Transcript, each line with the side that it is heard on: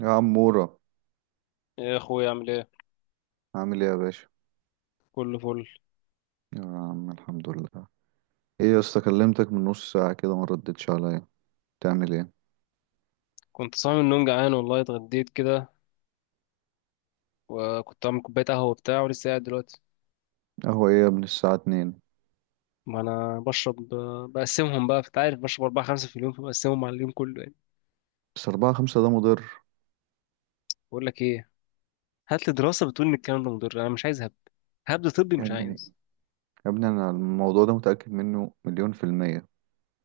right: يا عمورة.
left: يا اخويا عامل ايه؟
right: عامل ايه يا باشا؟
left: كله فل.
right: يا عم الحمد لله. ايه يا اسطى، كلمتك من نص ساعة كده ما ردتش عليا، تعمل ايه؟
left: كنت صايم من النوم جعان والله، اتغديت كده وكنت عامل كوبايه قهوه وبتاع، ولسه قاعد دلوقتي.
right: قهوة ايه يا ابني الساعة 2؟
left: ما انا بشرب. بقسمهم بقى، انت عارف بشرب اربعه خمسه في اليوم فبقسمهم على اليوم كله يعني.
right: بس اربعة خمسة ده مضر.
left: بقول لك ايه، هات لي دراسه بتقول ان الكلام ده مضر، انا مش عايز هبد. هبد طبي
right: يا
left: مش
right: ابني،
left: عايز.
right: يا ابني انا الموضوع ده متأكد منه مليون في المية.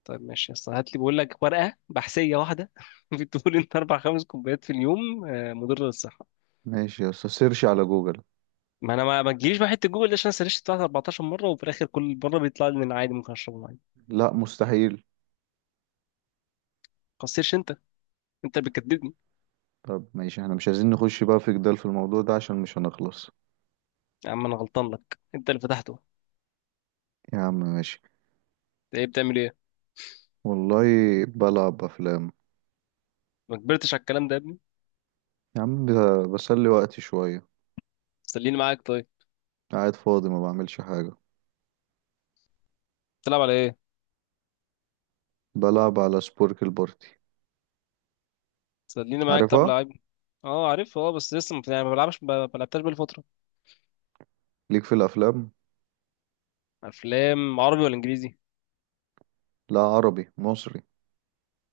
left: طيب ماشي يا اسطى، هات لي بقول لك ورقه بحثيه واحده بتقول ان اربع خمس كوبايات في اليوم مضره للصحه.
right: ماشي يا اسطى، سيرش على جوجل.
left: ما انا، ما تجيليش بقى حته جوجل دي، عشان أنا سرشت بتاعت 14 مره وفي الاخر كل مره بيطلع لي ان أنا عادي، ممكن اشربه عادي. ما
right: لا مستحيل.
left: تقصرش انت، انت اللي بتكدبني.
right: طب ماشي، احنا مش عايزين نخش بقى في جدال في الموضوع ده عشان مش هنخلص.
left: يا عم انا غلطان لك، انت اللي فتحته.
right: يا عم ماشي.
left: انت ايه بتعمل ايه؟
right: والله بلعب افلام.
left: ما كبرتش على الكلام ده يا ابني.
right: يا عم بسلي وقتي شوية.
left: سليني معاك طيب.
right: قاعد فاضي ما بعملش حاجة.
left: تلعب على ايه؟
right: بلعب على سبورك البارتي.
left: سليني معاك طب
right: عارفها.
left: لعيب. اه عارف اه، بس لسه، ما يعني ما بلعبش، ما لعبتهاش بقالي فتره.
right: ليك في الافلام؟
left: افلام عربي ولا انجليزي؟
right: لا، عربي مصري.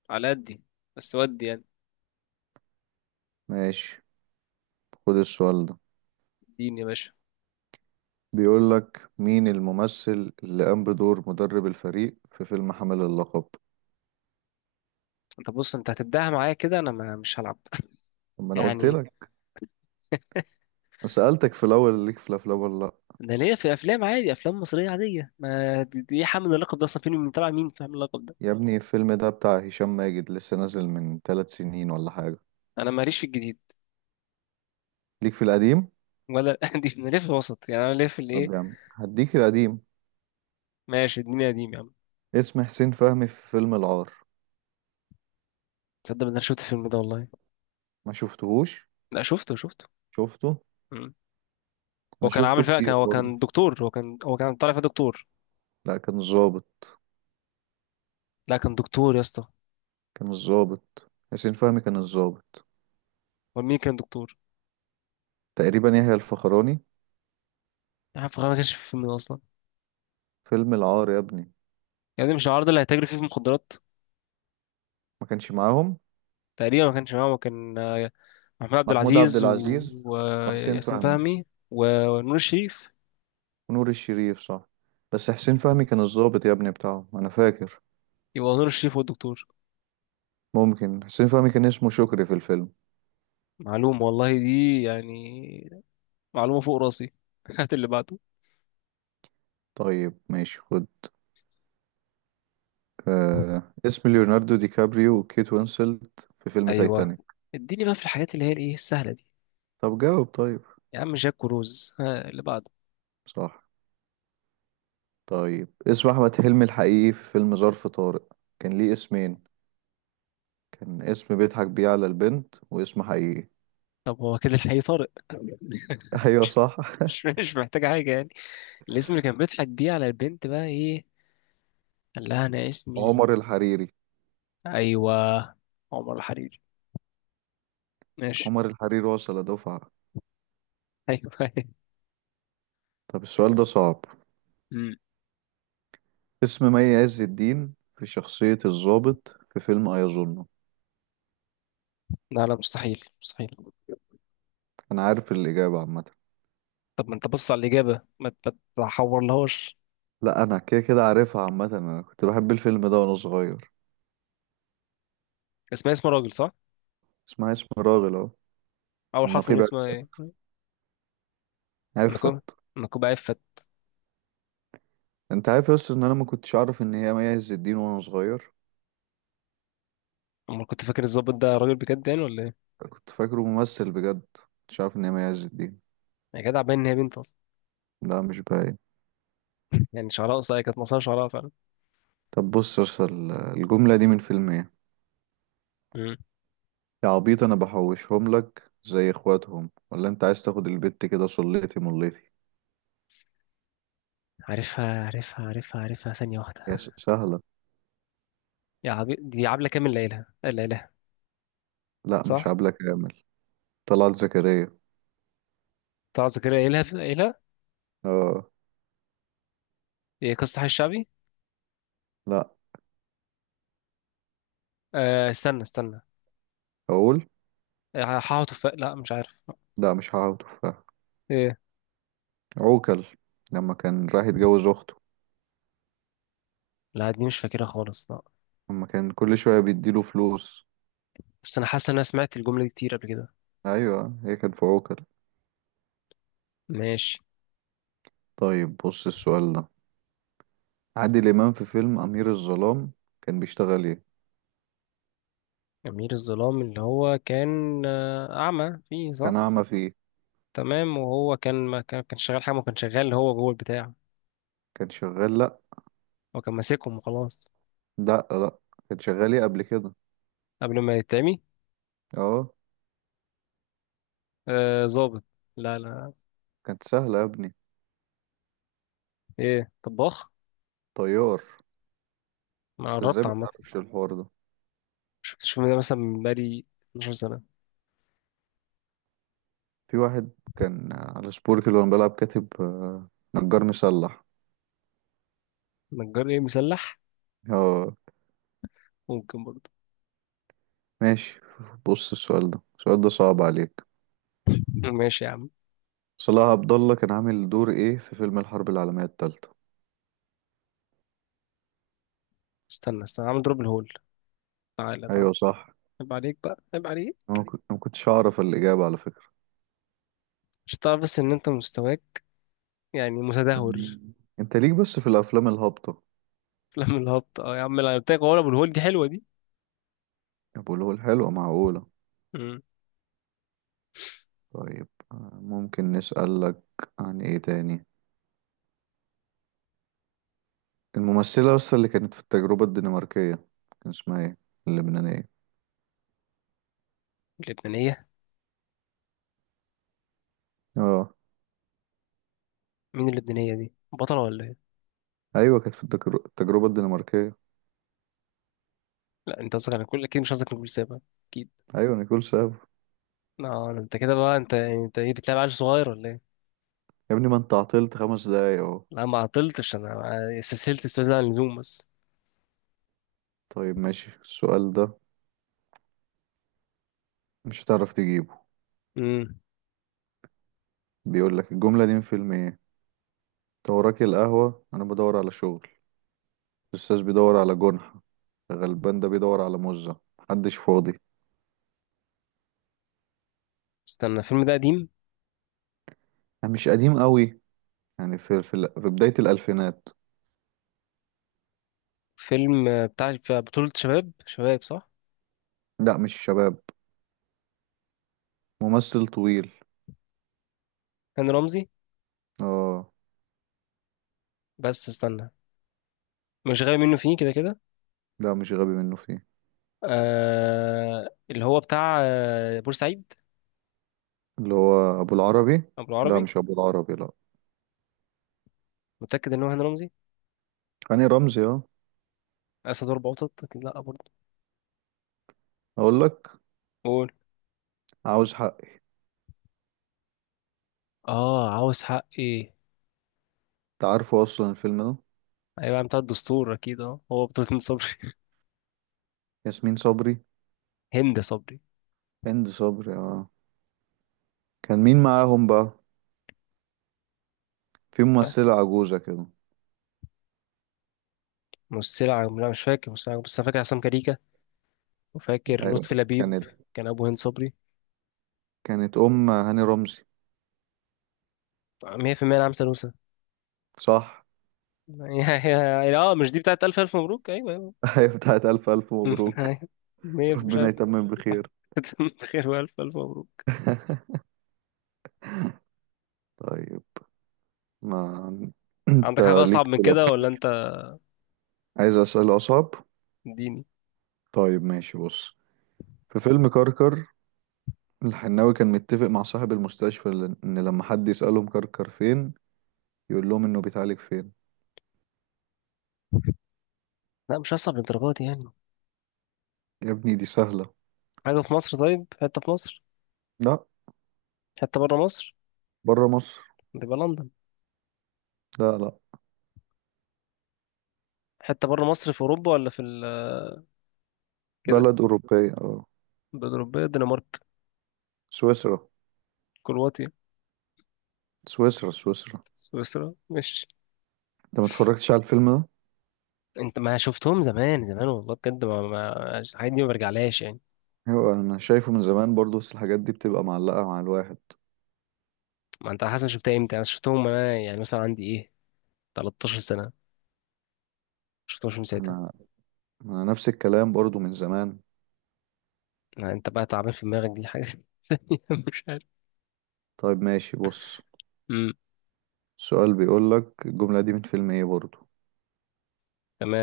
left: على قدي. بس ودي يعني.
right: ماشي، خد السؤال ده،
left: اديني يا باشا.
right: بيقول لك مين الممثل اللي قام بدور مدرب الفريق في فيلم حامل اللقب؟
left: انت بص، انت هتبداها معايا كده، انا ما مش هلعب.
right: طب ما انا قلت
left: يعني.
right: لك، سألتك في الاول ليك في الافلام ولا لا؟
left: انا ليا في افلام عادي، افلام مصريه عاديه، ما دي ايه، حامل اللقب ده اصلا فيلم من تبع مين؟ فاهم اللقب ده.
right: يا ابني الفيلم ده بتاع هشام ماجد، لسه نازل من 3 سنين ولا حاجة.
left: انا ماليش في الجديد.
right: ليك في القديم؟
left: ولا دي، انا ليا في الوسط يعني، انا ليا في الايه.
right: طب يا عم هديك القديم،
left: ماشي، الدنيا قديم يا عم.
right: اسم حسين فهمي في فيلم العار؟
left: تصدق ان انا شفت الفيلم ده والله.
right: ما شفتهوش؟
left: لا شفته شفته.
right: شفته.
left: مم. هو
right: انا
left: كان عامل
right: شفته
left: فيها،
right: كتير
left: كان، هو
right: برضه.
left: كان دكتور، هو كان طالع فيها دكتور.
right: لا كان الظابط.
left: لا كان دكتور يا اسطى.
right: كان الظابط، حسين فهمي كان الظابط.
left: هو مين كان دكتور؟
right: تقريبا يحيى الفخراني.
left: انا عارف ما كانش في الفيلم ده اصلا.
right: فيلم العار يا ابني.
left: يعني مش العرض اللي هيتاجر فيه في المخدرات.
right: ما كانش معاهم.
left: تقريبا ما كانش معاهم، كان، محمود عبد
right: محمود عبد
left: العزيز
right: العزيز وحسين
left: وياسمين
right: فهمي
left: فهمي. ونور الشريف.
right: ونور الشريف، صح. بس حسين فهمي كان الضابط يا ابني بتاعهم، انا فاكر.
left: يبقى نور الشريف هو الدكتور.
right: ممكن حسين فهمي كان اسمه شكري في الفيلم.
left: معلومة والله دي يعني. معلومة فوق راسي. هات اللي بعده.
right: طيب ماشي خد، اسم ليوناردو دي كابريو وكيت وينسلت في فيلم
left: ايوه.
right: تايتانيك؟
left: اديني بقى في الحاجات اللي هي الايه، السهلة دي.
right: طب جاوب طيب.
left: يا عم جاك وروز، ها اللي بعده.
right: صح. طيب، اسم احمد حلمي الحقيقي في فيلم ظرف طارق؟ كان ليه اسمين، كان اسم بيضحك بيه على البنت واسم حقيقي.
left: طب هو كده الحقيقي طارق.
right: ايوه صح.
left: مش محتاجة حاجة يعني. الاسم اللي كان بيضحك بيه على البنت بقى ايه؟ قال لها انا اسمي.
right: عمر الحريري.
left: ايوه، عمر الحريري. ماشي.
right: عمر الحريري وصل دفعة.
left: ايوه.
right: طب السؤال ده صعب.
left: أمم.
right: اسم مي عز الدين في شخصية الضابط في فيلم أيظنه؟
left: لا لا، مستحيل مستحيل.
right: أنا عارف الإجابة عامة.
left: طب ما انت بص على الاجابه، ما ما تحورلهاش.
right: لا أنا كده كده عارفها عامة، أنا كنت بحب الفيلم ده وأنا صغير.
left: اسمها اسم راجل صح؟
right: اسمها اسم راغل أهو.
left: اول حرف من
right: النقيب.
left: اسمها ايه؟ نكو
right: عفت.
left: نكوب عفت.
right: أنت عارف يا أسطى إن أنا ما كنتش أعرف إن هي مي عز الدين وأنا صغير؟
left: امال كنت فاكر الظابط ده راجل بجد يعني ولا ايه؟
right: كنت فاكره ممثل بجد، كنتش عارف إن هي مي عز الدين.
left: يا جدع، باين ان هي بنت اصلا.
right: لا مش باين.
left: يعني شعرها قصير، كانت مصارها شعرها فعلا.
right: طب بص يا أسطى، الجملة دي من فيلم إيه؟
left: أمم.
right: يا عبيط انا بحوشهم لك زي اخواتهم ولا انت عايز تاخد البت كده صليتي مليتي.
left: عارفها عارفها عارفها عارفها، ثانيه واحده.
right: يا سهلة.
left: دي عبله كامل، ليلها ليلى.
right: لا مش
left: صح.
right: عبلة كامل. طلعت زكريا.
left: طه زكريا، ايه لها ايه لها.
right: اه.
left: ايه، قصة حي الشعبي؟
right: لا.
left: آه استنى استنى.
right: اقول.
left: لا مش عارف.
right: لا مش هقعد تفاح.
left: ايه.
right: عوكل. لما كان راح يتجوز اخته.
left: لا دي مش فاكرها خالص لا.
right: لما كان كل شوية بيديله فلوس.
left: بس انا حاسس ان انا سمعت الجملة دي كتير قبل كده.
right: ايوه هي كانت في عوكل.
left: ماشي.
right: طيب بص السؤال ده، عادل امام في فيلم امير الظلام كان بيشتغل ايه؟
left: أمير الظلام، اللي هو كان أعمى فيه
right: كان
left: صح؟
right: اعمى فيه.
left: تمام، وهو كان، ما كان شغال حاجة، ما كان شغال اللي هو جوه البتاع.
right: كان شغال. لا
left: هو كان ماسكهم وخلاص.
right: لا. لا كان شغال ايه قبل كده؟
left: قبل ما يتعمي.
right: اه.
left: آه ظابط. لا لا.
right: كانت سهلة يا ابني.
left: ايه طباخ.
right: طيار.
left: ما
right: انت ازاي
left: قربت
right: ما
left: عامة.
right: تعرفش الحوار ده؟
left: شفتش الفيلم ده مثلا من بقالي 12 سنة.
right: في واحد كان على سبورك اللي وانا بلعب كاتب نجار مسلح.
left: نجار ايه مسلح؟
right: اه.
left: ممكن برضه.
right: ماشي، بص السؤال ده، السؤال ده صعب عليك.
left: ماشي يا عم.
right: صلاح عبد الله كان عامل دور ايه في فيلم الحرب العالمية التالتة؟
left: استنى استنى، عم دروب الهول. تعالى تعالى.
right: ايوه صح.
left: عيب عليك بقى، عيب عليك.
right: انا ما كنت- أنا ما كنتش اعرف الاجابة على فكرة.
left: مش تعرف، بس ان انت مستواك يعني متدهور.
right: يعني انت ليك بس في الافلام الهابطة.
left: في لم الهبط اه يا عم، انا قلت لك. هو ابو الهول دي حلوه دي.
right: طب واللي هو الحلوة معقولة.
left: امم
right: طيب ممكن نسألك عن ايه تاني، الممثلة اصلا اللي كانت في التجربة الدنماركية كان اسمها ايه؟ اللبنانية.
left: اللبنانيه.
right: اه.
left: مين اللبنانيه دي، بطله ولا ايه؟
right: ايوه كانت في التجربه الدنماركيه.
left: لا انت قصدك على كل، اكيد مش قصدك على كل سابا. اكيد.
right: ايوه نيكول ساب.
left: اه انت كده بقى، انت يعني، انت ايه، بتلعب عيل صغير ولا ايه؟
right: يا ابني ما انت عطلت 5 دقايق اهو.
left: لا ما عطلتش انا. استسهلت استاذ عن اللزوم بس.
right: طيب ماشي السؤال ده مش هتعرف تجيبه.
left: امم
right: بيقول لك الجمله دي من فيلم ايه؟ انت وراك القهوه انا بدور على شغل، الاستاذ بيدور على جنحه، غلبان ده بيدور على مزه، محدش فاضي.
left: استنى، الفيلم ده قديم.
right: أنا مش قديم قوي، يعني في في بدايه الالفينات.
left: فيلم بتاع بطوله شباب، شباب صح؟
right: لا مش شباب. ممثل طويل.
left: هاني رمزي.
right: اه.
left: بس استنى. مش غايب منه فيه كده كده.
right: لا مش غبي منه فيه.
left: آه اللي هو بتاع بورسعيد.
right: اللي هو ابو العربي.
left: أبو
right: لا
left: العربي.
right: مش ابو العربي، لا.
left: متأكد إن هو هاني رمزي.
right: هاني رمزي اه.
left: أسد وأربع قطط أكيد، لأ برضه.
right: اقول لك.
left: قول.
right: عاوز حق.
left: آه، عاوز حق إيه؟
right: انت عارفه اصلا الفيلم ده.
left: أيوة بتاع الدستور أكيد، هو بطولة هند صبري.
right: ياسمين صبري.
left: هند صبري.
right: هند صبري اه. كان مين معاهم بقى؟ في
left: آه،
right: ممثلة عجوزة كده.
left: لا مش فاكر، بس أنا فاكر عصام كاريكا. وفاكر
right: ايوه
left: لطفي لبيب.
right: كانت
left: كان أبو هند صبري.
right: كانت ام هاني رمزي.
left: 100% نعم سلوسة.
right: صح.
left: اه، مش دي بتاعت ألف ألف مبروك؟ أيوة أيوة.
right: ايوه بتاعت الف الف مبروك.
left: أيوة. مش
right: ربنا
left: عارف.
right: يتمم بخير.
left: خير وألف ألف مبروك.
right: طيب، ما انت
left: عندك حاجة أصعب
right: ليك
left: من
right: في الأفلام
left: كده
right: قبل
left: ولا
right: كده.
left: أنت؟
right: عايز اسأل اصعب.
left: اديني.
right: طيب ماشي بص، في فيلم كركر الحناوي كان متفق مع صاحب المستشفى ان لما حد يسألهم كركر فين يقول لهم انه بيتعالج فين.
left: لا مش هصعب للدرجه دي يعني.
right: يا ابني دي سهلة.
left: حاجة في مصر، طيب. حتة في مصر؟
right: لا.
left: حتة بره مصر.
right: بره مصر.
left: تبقى لندن.
right: لا لا.
left: حتة بره مصر في أوروبا ولا كده.
right: بلد أوروبية اه.
left: البلاد الأوروبية، الدنمارك.
right: سويسرا.
left: كرواتيا.
right: سويسرا، سويسرا.
left: سويسرا مش.
right: انت ما اتفرجتش على الفيلم ده؟
left: انت ما شفتهم زمان زمان والله بجد، ما, ما... الحاجات دي ما برجعلهاش يعني.
right: ايوه انا شايفه من زمان برضو، بس الحاجات دي بتبقى معلقة مع الواحد.
left: ما انت حسن شفتها امتى، انا شفتهم وانا يعني مثلا عندي ايه، 13 سنة. شفتهمش من ساعتها.
right: انا، نفس الكلام برضو من زمان.
left: ما انت بقى تعبان في دماغك، دي حاجة. ثانية. مش عارف.
right: طيب ماشي بص،
left: امم
right: السؤال بيقول لك الجملة دي من فيلم ايه برضو؟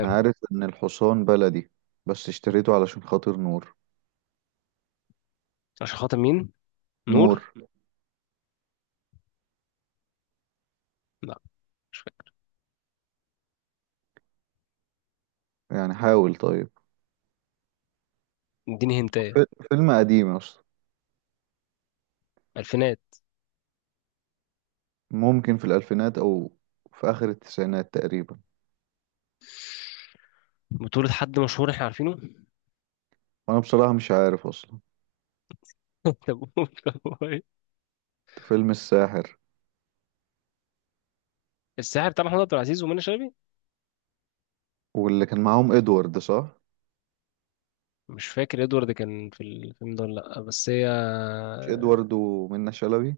right: انا عارف ان الحصان بلدي بس اشتريته علشان خاطر نور.
left: عشان خاطر مين؟ نور.
right: نور.
left: لا. مش فاكر.
right: يعني حاول طيب.
left: اديني هنتايه.
right: فيلم قديم اصلا.
left: الفينات.
right: ممكن في الالفينات او في اخر التسعينات تقريبا.
left: بطولة حد مشهور احنا عارفينه.
right: وانا بصراحة مش عارف اصلا.
left: طب هو ايه؟
right: فيلم الساحر.
left: الساحر بتاع محمود عبد العزيز ومنى شلبي.
right: واللي كان معاهم ادوارد، صح؟
left: مش فاكر ادوارد كان في الفيلم ده ولا لا، بس هي.
right: مش ادوارد ومنة شلبي.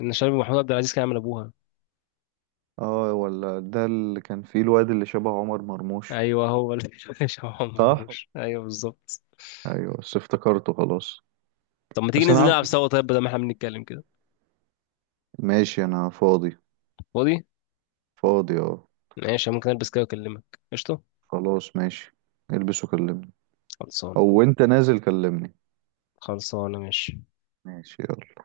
left: منى شلبي ومحمود عبد العزيز كان عامل ابوها.
right: اه، ولا ده اللي كان فيه الواد اللي شبه عمر مرموش.
left: ايوه هو اللي. هو
right: صح.
left: مرموش، ايوه بالظبط.
right: ايوه بس افتكرته خلاص.
left: طب ما تيجي
right: بس انا
left: ننزل
right: عم...
left: نلعب سوا طيب، بدل ما احنا بنتكلم كده.
right: ماشي انا فاضي.
left: فاضي.
right: فاضي اه.
left: ماشي، ممكن البس كده واكلمك. قشطه.
right: خلاص ماشي، البس وكلمني.
left: خلصان.
right: او انت نازل كلمني.
left: خلصانه ماشي.
right: ماشي يلا.